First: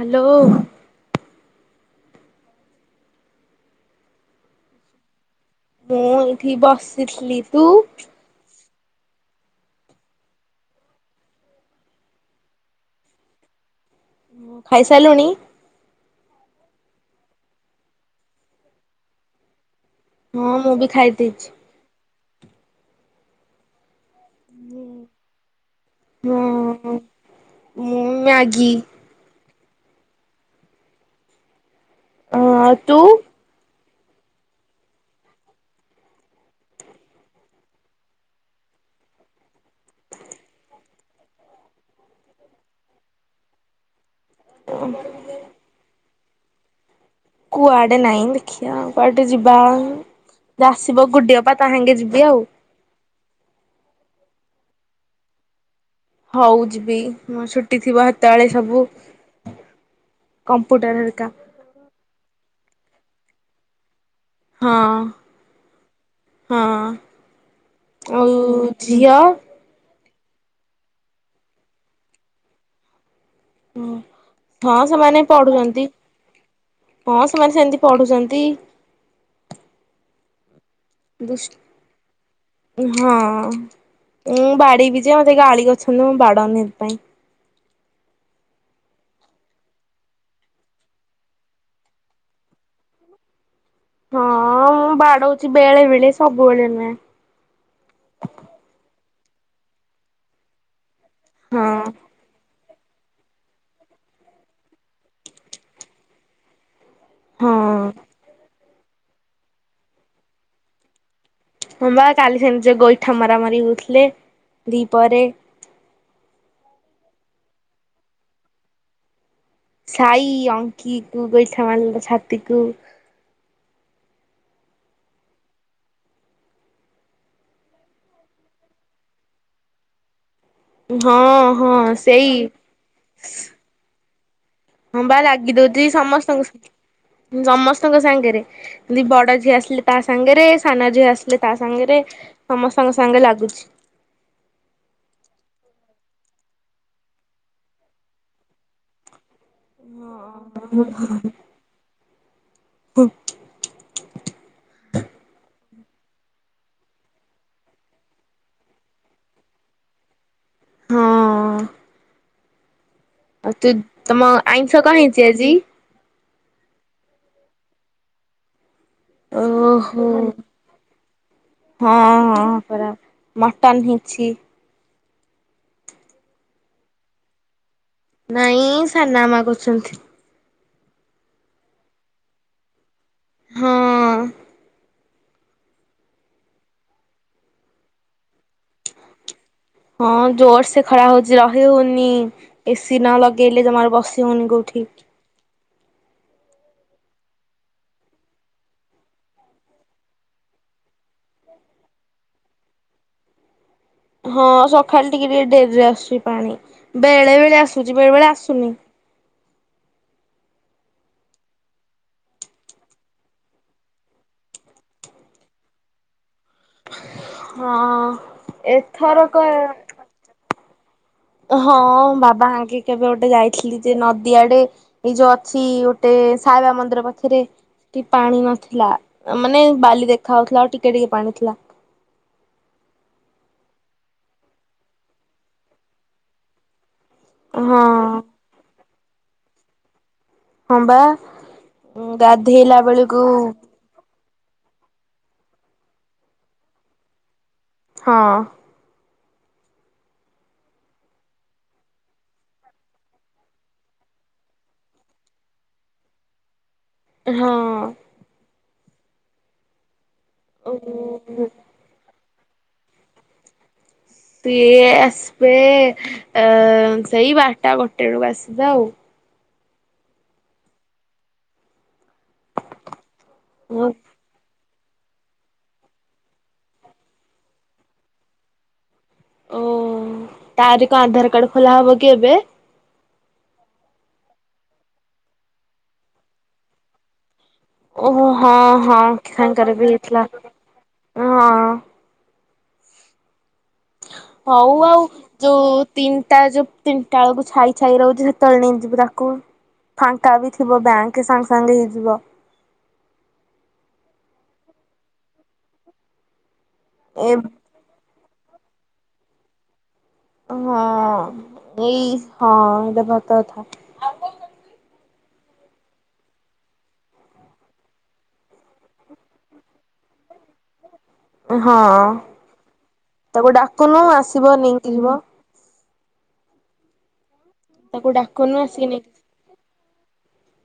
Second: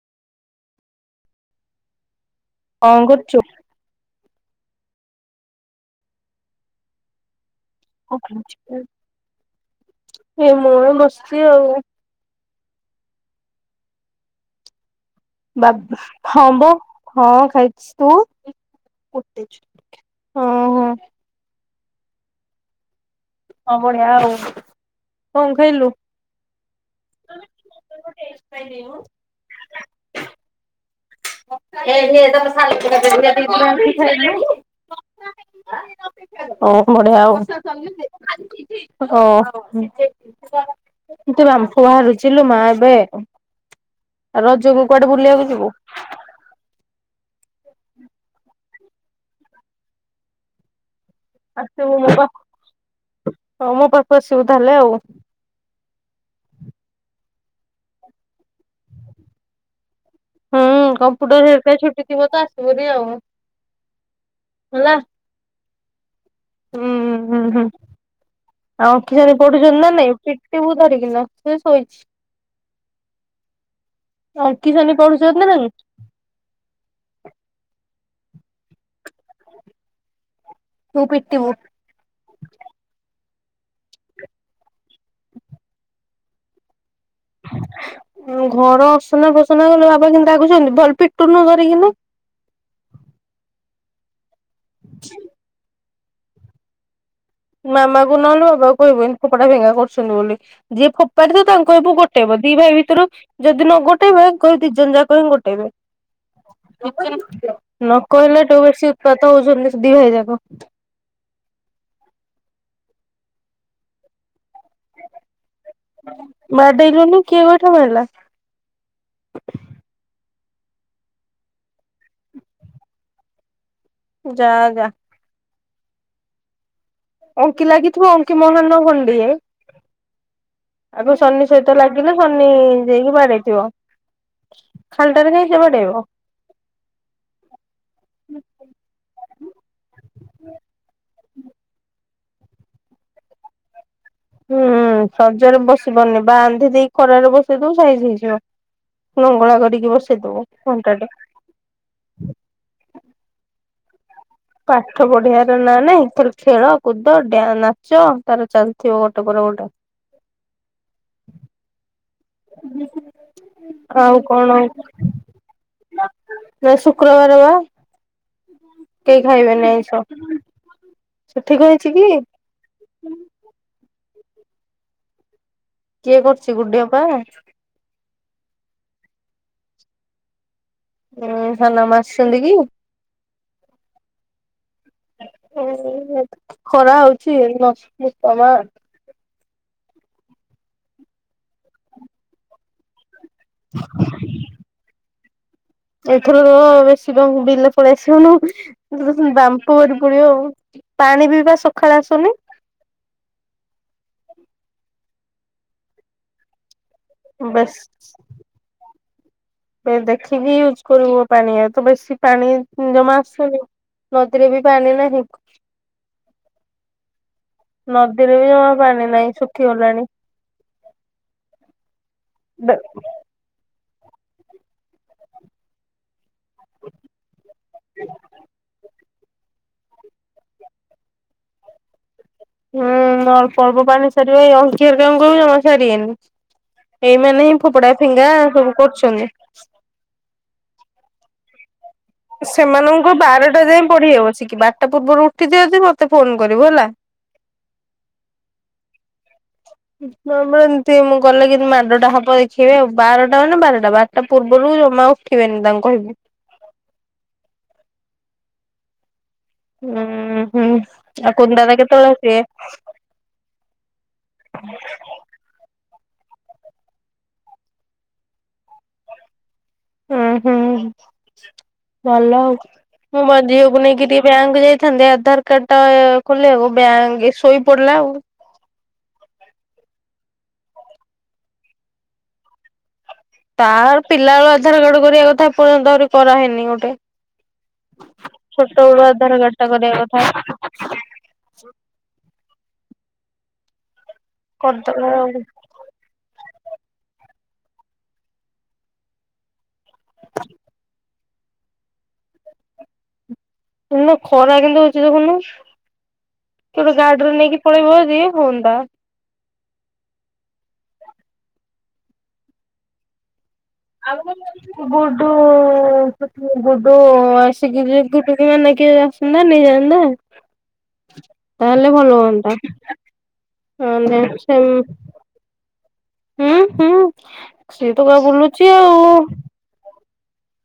Hello. କଁ କରୁଚୁ। ମୁଁ ଏଇଠି ବସିଥିଲି ତୁ। ଏ ମୁଁ ବି ବସିଛି ଆଉ। କଁ ଖାଇ ସାଇଲୁଣି। ହଁ ଖାଇଛି ତୁ। ହଁ ମୁଁ ବି ଖାଇ ଦେଇଛି। ହଁ ବଢିଆ ଆଉ। କଁ ଖାଇଲୁ। ହଁ ମୁଁ ମ୍ୟାଗି [unintelligible] ଅ ତୁ ଓ ବଢିଆ ଆଉ। ହଁ। କେତେ ବାମ୍ଫ ବାହାରୁଚିଲୋ ମା ଏବେ, ରଜକୁ କୁଆଡେ ବୁଲିବାକୁ ଯିବୁ। କୁଆଡେ ନାଇଁ, ଦେଖିଆ କୁଆଡେ ଯିବା ଆଉ ଯୋଉ ଆସିବ ଗୁଡି ଅ ଆସିବୁ ମୋ ପାଖକୁ, ହଁ ମୋ ପାଖକୁ ଆସିବୁ ତାହେଲେ ଆଉ। ହଉ ଯିବି ମୋ ଛୁଟି ଥିବ ହେତବେଳେ ସବୁ। ହୁଁ, କମ୍ପୁଟର ହେରିକା ଛୁଟି ଥିବ ତ ଆସିବୁ ହାରି ଆଉ। ହେଲା। ହଁ। ହଁ ହୁଁ ହୁଁ ହୁଁ ହୁଁ ଆଉ ଆଉ ଝିଅ ଅଖିଆ ରିପୋର୍ଟ। ଗେଲ ନାଇଁ, ପିିଟିବୁ ଧରିକିନା। ସିଏ ଶୋଇଛି। ଆଙ୍କି, ହଁ ସାନି ସେମାନେ ପଢୁଛନ୍ତି ନା ନାହିଁ? ହଁ ସେମାନେ ସେମିତି ପଢୁଛନ୍ତି। ତୁ ପିଟିବୁ। [unintelligible] ହଁ, ମୁଁ ବାଡେଇ ବିି ଯେ ମୋତେ ଗାଳି କରୁଛନ୍ତି ମୁଁ ବାଡ଼ଉନି ସେଥିପାଇଁ। ଅଁ ଘର ଅସନା ଫସନା କଲେ ବାବା କେମନ୍ତି ରାଗୁଛନ୍ତି ଭଲ ପିଟୁନୁ ଧରିକିନା। ହଁ, ମୁଁ ବାଡଉଛି ବେଳେ ବେଳେ ସବୁବେଳେ ନୁହେଁ। ମାମା କୁ ନହେଲେ ବାବା କୁ କହିବୁ‌ ଏମତି ଫୋପୋଡା ଭେଙ୍ଗା କରୁଛନ୍ତି ବୋଲି, ଯିଏ ଫୋ ଫୋପାଡି ଥିବ ତାଙ୍କୁ କହିବୁ ହଁ ଗୋଟେଇବ, ଦି ଭାଇ ଭିତରୁ। ଯଦି ନ ଗୋଟେଇବେ କହିବୁ ଦି ଜଣ ଯାକ ହିଁ ଗୋଟେଇବେ। ହଁ ନ କହିଲାଠୁ ବେଶୀ ଉତ୍ପାତ ହଉଛନ୍ତି ସେ ଦି ଭାଇ ଯାକ। ହଁ ବା କାଲି ସେମିତି ସେ ଗୋଇଠା ମରାମରି ହଉଥିଲେ ଦିପହରେ। ବାଡେଇଲୁନି, କିଏ ଗୋଇଠା ମାଇଲା? ସାଇ, ଅଙ୍କିକୁ, ଗୋଇଠା ମାରିଲା ଛାତିକୁ। ଯା ଯା। ଅଙ୍କି ଲାଗି ପୁଅ ଅଙ୍କି ମହାନ ଖଣ୍ଡିଏ। ଆଗ ହଁ ଶନି ହଁ ସହିତ ଲାଗିଲେ, ସେଇ ଶନି ଯାଇକି ବାଡେଇଥିବ। ହଁ ବା ଖାଲିଟାରେ କାଇଁ ରାଗି ସେ ଦଉଛି ବାଡେଇବ। ସମସ୍ତଙ୍କୁ, ସମସ୍ତଙ୍କ ସାଙ୍ଗରେ। ଦି ବଡ ଝିଅ ଆସିଲେ ତା ସାଙ୍ଗେରେ, ସାନ ଝିଅ ଆସିଲେ ତା ସାଙ୍ଗେରେ। ସମସ୍ତଙ୍କ ସାଙ୍ଗେ ଲାଗୁଛି। ହୁଁ ସଜରେ ବସିବନି ବାନ୍ଧିଦେଇ ଖରାରେ ବସେଇଦବୁ ସାଇଜ ହେଇଯିବ। ଲଙ୍ଗଳା କରିକି ବସେଇଦବୁ ଘଣ୍ଟା ଟେ। ପାଠ ପଢିଆର ନା ନାହିଁ, ଖାଲି ଖେଳ, କୁଦ, ଡା, ନାଚ ତାର ଚାଲିଥିବ ଗୋଟେ ପରେ ଗୋଟେ। ହଁ [inaudible] ଆଉ ତୁ, ତମ ଆଇଁଷ କଣ ହେଇଚି ଆଜି? ଏ ଶୁକ୍ରବାରେ ବା। କେହି ଖାଇବେନି ଓହୋ, ଆଇଁଷ। ହଁ, ସେଠି କହିଛି କି ହଁ ପରା। ମଟନ୍ ହେଇଛି। କିଏ କରୁଛି, ଗୁଡି ଅପା? ନାଇଁ ସାନା ଆମା କରୁଛନ୍ତି। ଉଁ ସାନ ମା ଆସିଛନ୍ତି କି? ହଁ। ହୁଁ ଖରା ହଉଛି ଏଇଟି ବସିଛି ପରା। ହଁ, ଜୋରସେ ଖରା ହଉଛି, ରହି ହଉନି ଏସିି ନ ଲଗ ଗେଲେ ଜମର ବସି ହଉନି କୋଉଠି। ଏଥରକ ରହ୍ ବେଶୀ ତ ହୁଡ଼ିଲେ ପଳେଇ ଆସିବୁନୁ ବାମ୍ପ ବାହାରି ପଳେଇବ। ପାଣି ବି ବା ସଖାଳେ ଆସୁନି। ହଁ ସଖାଳେ ଟିକେ ଟିକେ ଡେରିରେ ଆସୁଛି ପାଣି। ବେଳେ ବେଳେ ଆସୁଛି, ବେଳେ ବେଳେ ଆସୁନି। ଏ ଦେଖିକି ୟୁଜ୍ କରିବୁ ପାଣିଆ, ତ ବେଶି ପାଣି ଜମା ଆସୁନି। ନଦୀରେ ବି ପାଣି ନାହିଁ। ହଁ। ନଦୀରେ ବି ଜମା ପାଣି ନାହିଁ, ଏଥରକ ସୁଖିଗଲାଣି। ହଁ ବାବା ଆଙ୍କି କେବେ ଗୋଟେ ଯାଇ ଖିଲି ଯେ ନଦୀଆଡେ, ଏଇ ଯୋଉ ଅଛି ଗୋଟେ ସାଇବା ମନ୍ଦିର ପାଖରେ। ଟିକେ ପାଣି ନଥିଲା ମାନେ ବାଲି ଦେଖା ହଉଥିଲା ଆଉ ଟିକେ ଟିକେ ପାଣି ଥିଲା ହୁଁ ଅଳ୍ପ ଅଳ୍ପ ପାଣି ସାରିବେ ଏଇ ଅଙ୍କି ଘରିକାଙ୍କୁ କହିବୁ ଜମା ଛାଡେବେନି ଏଇମାନେ ହିଁ ହଁ ଫୋପଡା ଫିଙ୍ଗା ସବୁ କରୁଛନ୍ତି ହଁ ବା ଗାଧେଇଲା ସେମାନଙ୍କୁ ବେଳକୁ ବାରଟା ଯାଏଁ ପଢିହବ ଚିକି ବାରଟା ପୂର୍ବରୁ ଉଠି ଥିବେ ଯଦି ମତେ ଫୋନ କରିବୁ ହେଲା ହଁ ହୁଁ ହଁ ବା ଏମିତି ମୁଁ ଗଲେ କିନ୍ତୁ ମାଡ଼ଟା ହବ ଦେଖିବେ ଆଉ ବାରଟା ମାନ ବାରଟା ବାରଟା ପୂର୍ବରୁ ଜମା ଉ ଉଠିବେନି ତାଙ୍କୁ କହିବୁ ହଁ ହୁଁ ହୁଁ ଆଉ କୁନୁ ଦାଦା କେତେବେଳେ ଆସିବେ? ସିଏ ଆସିବେ ଅ ସେଇ ବାରଟା ଗୋଟେ ବେଳକୁ ଆସିବେ ଆଉ ହୁଁ ହୁଁ ଭଲ ଆଉ ମୁଁ ବା ଝିଅକୁ ନେଇକି ଟିକେ ବ୍ୟାଙ୍କକୁ ଯାଇଥାନ୍ତେ ଆଧାର କାର୍ଡ ଟା ଖୋଲି ଆକୁ ବ୍ୟାଙ୍କ ଶୋଇ ପଡିଲା ଆଉ ଓ ତାରି କଣ ଆଧାର କାର୍ଡ ଖୋଲା ହବ କି ଏବେ ତାର ପିଲାବେଳୁ ଆଧାର କାର୍ଡ କରିବା କଥା ଏପର୍ଯ୍ୟନ୍ତ ଆହୁରି କରା ହେଇନି ଗୋଟେ। ଓହୋ ହଁ ହଁ ଛୋଟବେଳୁ ଆଧାର କାର୍ଡଟା ସାଙ୍ଗରେ ବି କରିବା ହେଇଥିଲା କଥା। ହଁ। ହୋଉ ଆଉ ଯୋଉ ତିନିଟା ଯୋଉ ତିନିଟାବେଳକୁ ଛାଇ ଛାଇ ରହୁଚି। ସେତେବେଳେ ନେଇଯିବୁ ତାକୁ ଫାଙ୍କା ବି ଥିବ ବ୍ୟାଙ୍କ ସାଙ୍ଗେ ସାଙ୍ଗେ ହେଇଯିବ। ଇଲୋ ଖରା କେମିତି ହୋଉଚି ଦେଖୁନୁ କିଏ ଗୋଟେ ଏ ଗାଡିରେ ନେଇକି ପଳେଇବ ଯଦି ହୁଅନ୍ତା। ହଁ ଏଇ ହଁ ଏଇଟା ପା ସତକଥା। ଆଳୁ [unintelligible] ଗୁଡୁ [unintelligible] ଗୁଡୁ ଆସିକିରି ଗୁଡୁ କୁ ନା [unintelligible] ନେଇକି ଆସନ୍ତା ନେଇଯାଆନ୍ତା। ହଁ ତାହେଲେ ଭଲ ହୁଅନ୍ତା। ତାକୁ ଡାକୁନୁ ହଁ ଆସିବ ଦେଖେ ନେଇକି ମୁଁ ଯିବ ହୁଁ ହୁଁ ସେଇ ତାକୁ ଟୋକା ଡାକୁନୁ ବୁଲୁଚି ଆସିକି ଆଉ। ନେଇକି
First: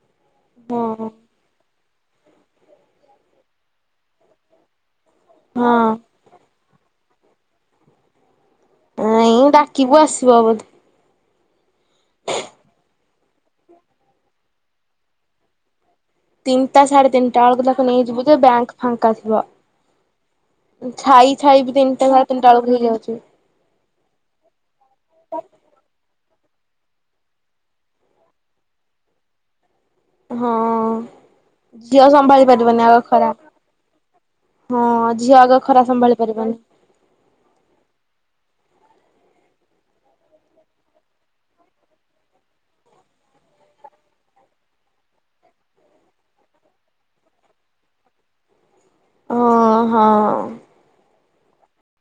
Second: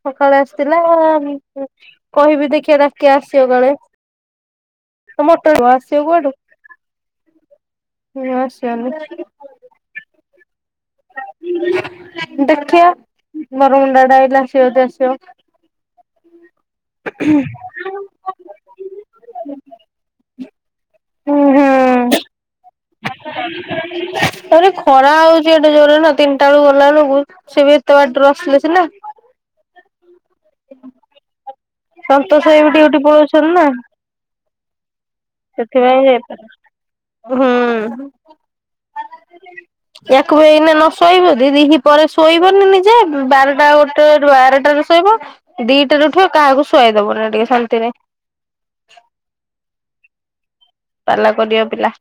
ସକାଳେ ଆସିଥିଲା ହଁ କହିବି ଦେଖିଆ ରାତି ଆସିଵ କାଳେ। [unintelligible] ହଁ ଆସିବ କୁଆଡୁ। ନାଁ ଆସିବନି। କିବୁ ଆସିବ ବୋଧେ। ଦେଖିଆ ବରମୁଣ୍ଡା ଆଡେ ଆଇଲେ ଆସିବ ଯଦି ଆସିବ। ତିନିଟା ସାଢେ ତିନିଟା ବେଳକୁ ତାକୁ ନେଇଯିବୁ ଯେ ବ୍ୟାଙ୍କ ଫାଙ୍କା ଥିବ। ଉଁ ଛାଇ ହୁଁ ଛାଇ ହୁଁ ବି ତିନିଟା ସାଢେ ତିନିଟା ବେଳକୁ ହେଇଯାଉଚି। ତାପରେ ଖରା ହୋଉଚି ଏଡେ ଜୋରରେ ନା ତିନିଟା ବେଳକୁ ଗଲା ବେଳକୁ। ସିଏ ବି ଏତେ ବାଟରୁ ଆସିଲେ ସିନା। ହଁ ଝିଅ ସନ୍ତୋଷ ସମ୍ଭାଳି ଭାଇ ବି ପାରିବନି ଡ୍ୟୁଟି ଆଉ ଖରା। ପଳଉଛନ୍ତି ନା ହଁ ଝିଅ ଆଗ ଖରା ସେଥିପାଇଁ ସମ୍ଭାଳି ଯାଇପାରୁନି। ପାରିବନି। ହୁଁ। ୟାକୁ ବି ଏଇନା ନ ଶୋଇବୁ ଯଦି ଦିହିପହରେ ଶୋଇବନି ନିଜେ ବାରଟା ଗୋଟେ ବାରଟାରୁ ଶୋଇବ ଦିଇଟାରେ ଉଠିବ କାହାକୁ ଶୁଆଇ ଦବନି ଟିକେ ଶାନ୍ତିରେ। ହଁ ହଁ। ପାଲା କରିବା ପିଲା।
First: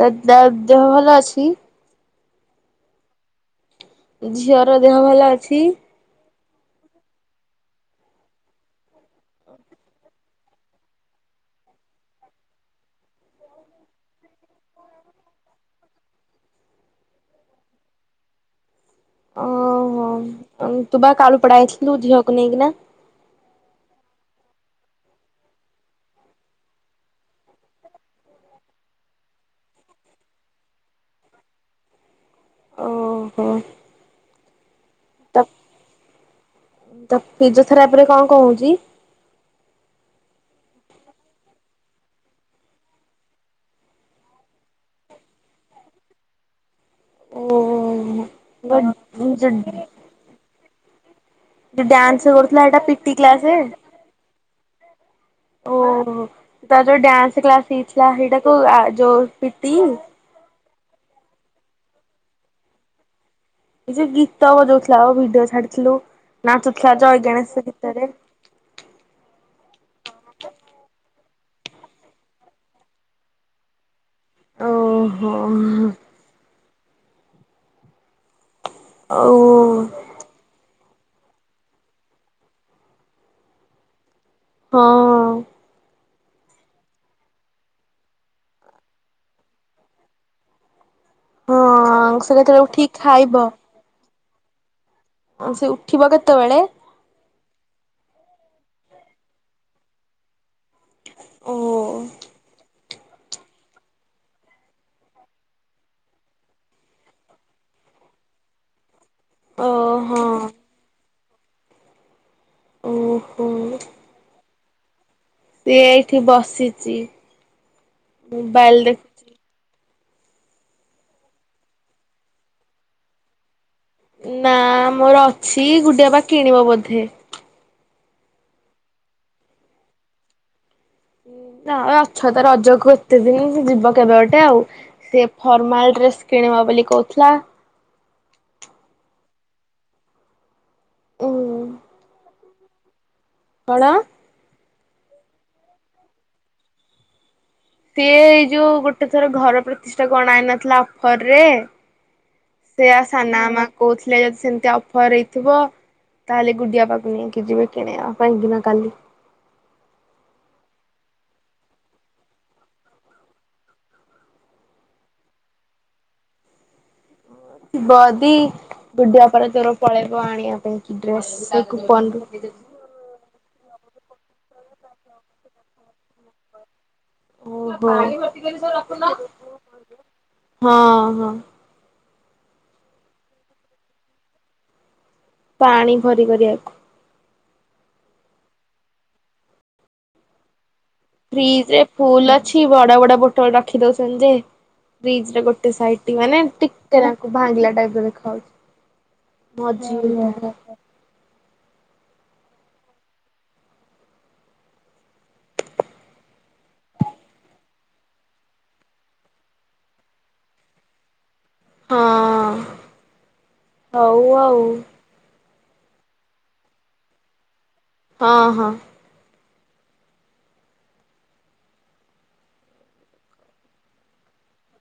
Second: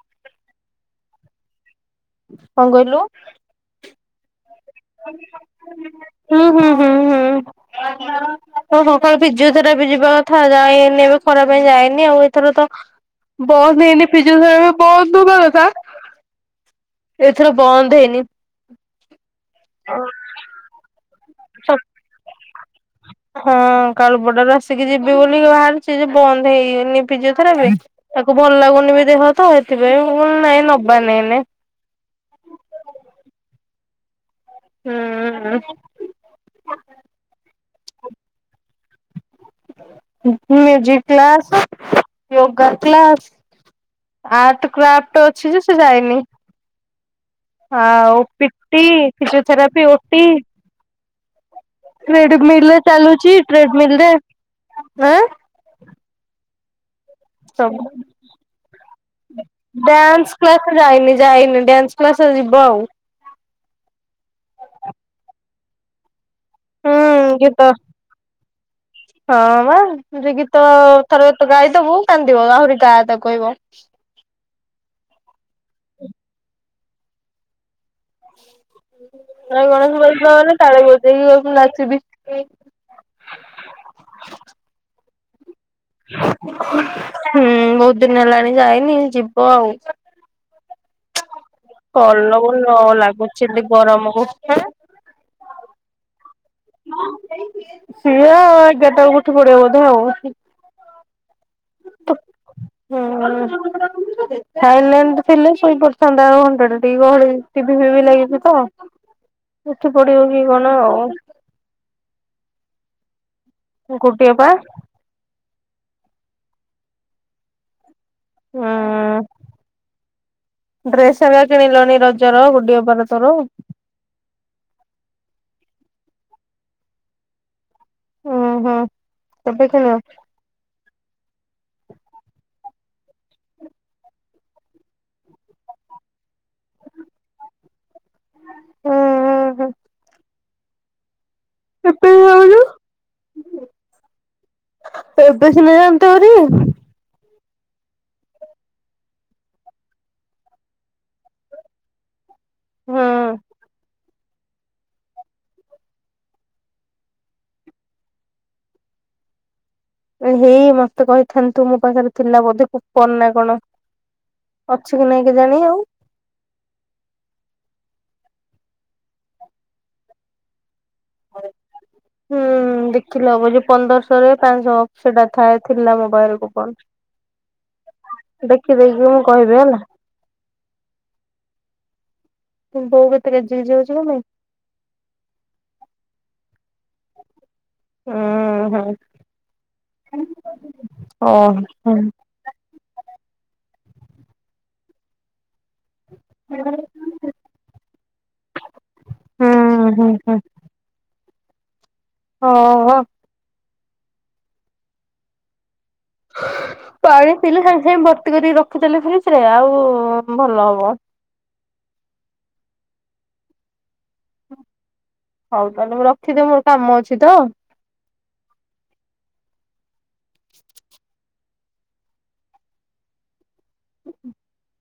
ତା ତା ଦେହ ଭଲ ଅଛି? କଣ କହିଲୁ? ଝିଅର ଦେହ ଭଲ ଅଛି? ହୁଁ ହୁଁ ହୁଁ ହୁଁ ଓହୋ କଣ ଫିଜିଓଥେରାପି ଯିବ। ଏଥର ଯାଇନି ଏବେ ଖରା ପାଇଁ ଯାଏନି ଆଉ ଏଥର ତ ବନ୍ଦ ବି ହେଇନି ଫିଜିଓଥେରାପି ବନ୍ଦ ହବା କଥା। ଏଇଥର ବନ୍ଦ ହେଇନି। ଓହୋ ତୁ ବା କାଳୁପଡା ଆଇଥିଲୁ ଝିଅକୁ ନେଇକିନା। ହଁ କାଳୁପଡାରୁ ଆସିକି ଯିବି ବୋଲି ବାହାରୁଚି ଯେ ବନ୍ଦ ହେଇନିି ଫିଜିଓଥେରାପି। ତାକୁ ଭଲ ଲାଗୁନି ବି ଦେହ ତ ହେଥିପାଇଁ ମୁଁ [unintelligible] ନାଇଁ ନବ ନାଇଁ ଏନେ। ଓହୋ। ହୁଁ ହୁଁ। ତ ଫିଜିଓଥେରାପିରେ କଣ କଣ ହୋଉଚି? Music class, yoga class art craft ଅଛି ଯେ ସେ ଯାଇନି। ଓ ଆଉ ପିଟି, ଯୋଉ ଫିଜିଓଥେରାପି ଓଟି ଏ ଡାନ୍ସ କରୁଥିଲା ଟ୍ରେଡମିଲ ରେ ଏଇଟା ପିଟି ଚାଲୁଛି କ୍ଲାସେ। ଟ୍ରେଡମିଲ ରେ ଆଁ ଓହୋ ତାଯୋଉ ଡ୍ୟାନ୍ସ କ୍ଲାସ୍ ସବୁ ହେଇଥିଲା ସେଇଟାକୁ ଆ ଯୋ ଡ୍ୟାନ୍ସ କ୍ଲାସ୍ ଯାଇନି ଯାଇନି ଡ୍ୟାନ୍ସ କ୍ଲାସ୍ ଯିବ ଆଉ। ସେଯେଉ ଗୀତ ବଜାଉଥିଲା ଆ ଭିଡିଓ ଛାଡିଥିଲୁ ନାଚୁଥିଲା ଜୟ ହୁଁ ଘଣେଶ ଗୀତ ଗୀତରେ। ହଁ ବା। ଯେ ଗୀତ ଥରେତ ଗାଇଦବୁ କାନ୍ଦିବ ଆହୁରି ଗା ତାକୁ କଇଁବ। ଓହୋ। [inaudible] ଆଉ ଜୟ ଗଣେଶ ବାଜିଲା ମାନେ ତାଳେ ବଜେଇକି କଇଁବୁ ନାଚିବି। ହଁ। ହୁଁ ବହୁତ୍ ଦିନି ହେଲାଣି ଯାଇନି ଯିବ ଆଉ। ହଁ ସେ କେତେବେଳେ କଲବଲ ଉଠିକି ଖାଇବ ନଲାଗୁଚି ଗରମକୁ ଆଁ। ଆଉ ସେ ଉଠିବ କେତେବେଳେ? ସିଏ ଆଉ ଏଗାରଟା ବଳକୁ ଉଠେ ପଡ଼େ ବୋଧେ ଆଉ। ଓ [inaudible] ହୁଁ ସାଇଲାଣ୍ଡ ଥିଲେ ଶୋଇପରିଥାନ୍ତା ଆଉ ଘଣ୍ଡା ଟିକେ ଗହଳି ଟିଭି ଫିଭି ଲାଗିଚିତ ଉଠି ଓହୋ ପଡ଼ିବକି କଣ ଆଉ। ଉଁ ହୁଁ। ଗୋଟିଏପା। ସିଏ ଏଇଠି ବସିଚି ଉଁ ମୋବାଇଲ୍ ଦେ ଡ୍ରେସ୍ ହରିକା କିଣିଲନି ରଜର ଗୁଡି ଅପାର ତୋର? ନା ମୋର ଅଛି ଗୁଡି ଅପା କିଣିବ ବୋଧେ। ଉଁ ହୁଁ କେବେ ଖେଳ? ଁ ଅଛତ ରଜକୁ ଏତେ ଦିନ୍ ଯିବ କେବେ ଗୋଟେ ଆଉ। ସେ ଫର୍ମାଲ ଡ୍ରେସ୍ କିଣିବ ବୋଲି କହୁଥିଲା। ହୁଁ ହୁଁ ହୁଁ। ଉ କେତେଳେ ଯାଉଚୁ? କଣ? ଏବେ ସିନା ଜାଆନ୍ତୁ ହାରି? ସିଏ ଏଇ ଯୋଉ ଗୋଟେ ଥର ଘର ପ୍ରତିଷ୍ଠା ଅଣାଇନଥିଲା ଅଫରରେ ସେଇଆ ସାନା ମା କହୁଥି ଏଟା ଯଦି ସେମିତି ଅଫର ହେଇଥିବ ତାହେଲେ ଗୁଡିଆ ପାଖକୁ ନେଇକି ଯିବେ କିଣେଇିବା ପାଇଁକିନା କାଲି। ଏହେ ମତେ କହିଥାନ୍ତୁ ମୋ ପାଖରେ ଥିଲା ବୋଧେ କୁପନନା କଣ? ଅଛିକି ନାଇଁ କେଜାଣି ଆଉ। ିବଦି ବୁଡୀବା ପରେ ତୋର ପଳେଇବ ଆଣିବା ପାଇଁ। ଡ୍ରେସ୍ ସେଇ କୂପନରୁ ଥିଲା ଅବଯଉ ପନ୍ଦରଶହରେ ପାଞ୍ଚଶହ ସେଟା ଥାଏ ଥିଲା ମୋବାଇଲ୍ କୁ କୁପନ୍। ଓହୋ ଦେଖି ଦେଖି ବମୁଁ କହିବି ହେଲା ହଁ ହଁ। ବୋଉ କେତେ ଗେଜେ ଗେଜେ ହଉଚି କଁ ପାଇଁ? ପାଣି ଭରି କରିବାକୁ। ଉଁ ହୁଁ। ଫ୍ରିଜରେ ଫୁଲ୍ ଅଛି ବଡ଼ ବଡ଼ ବୋଟଲ୍ ରଖି ଦଉଚନ୍ତିଯେ ଫ୍ରିଜରେ ଗୋ ଗୋଟେ ସାଇଟଙ୍ଗ୍ ମାନେ ଓହୋ ଟିକେନାକୁ ଭାଂଗିଲା ଟାଇପ୍ ର ଦେଖାଯାଉଚି। ହୁଁ ହୁଁ ମଝିରୁ ହୁଁ। [unintelligible] ହଁ ହଁ। ପାଣି ପିଇଲେ ସାଙ୍ଗେ ସାଙ୍ଗେ ଭର୍ତ୍ତି କରି ରଖିଦେଲେ ଫ୍ରିଜ ରେ, ଆଉ ଭଲ ହବ। ହଁ, ହଉ ଆଉ। ହଉ ତାହେଲେ ମୁଁ ରଖିଦିଏ, ମୋର କାମ ଅଛି ତ। ହଁ ହଁ। [unintelligible]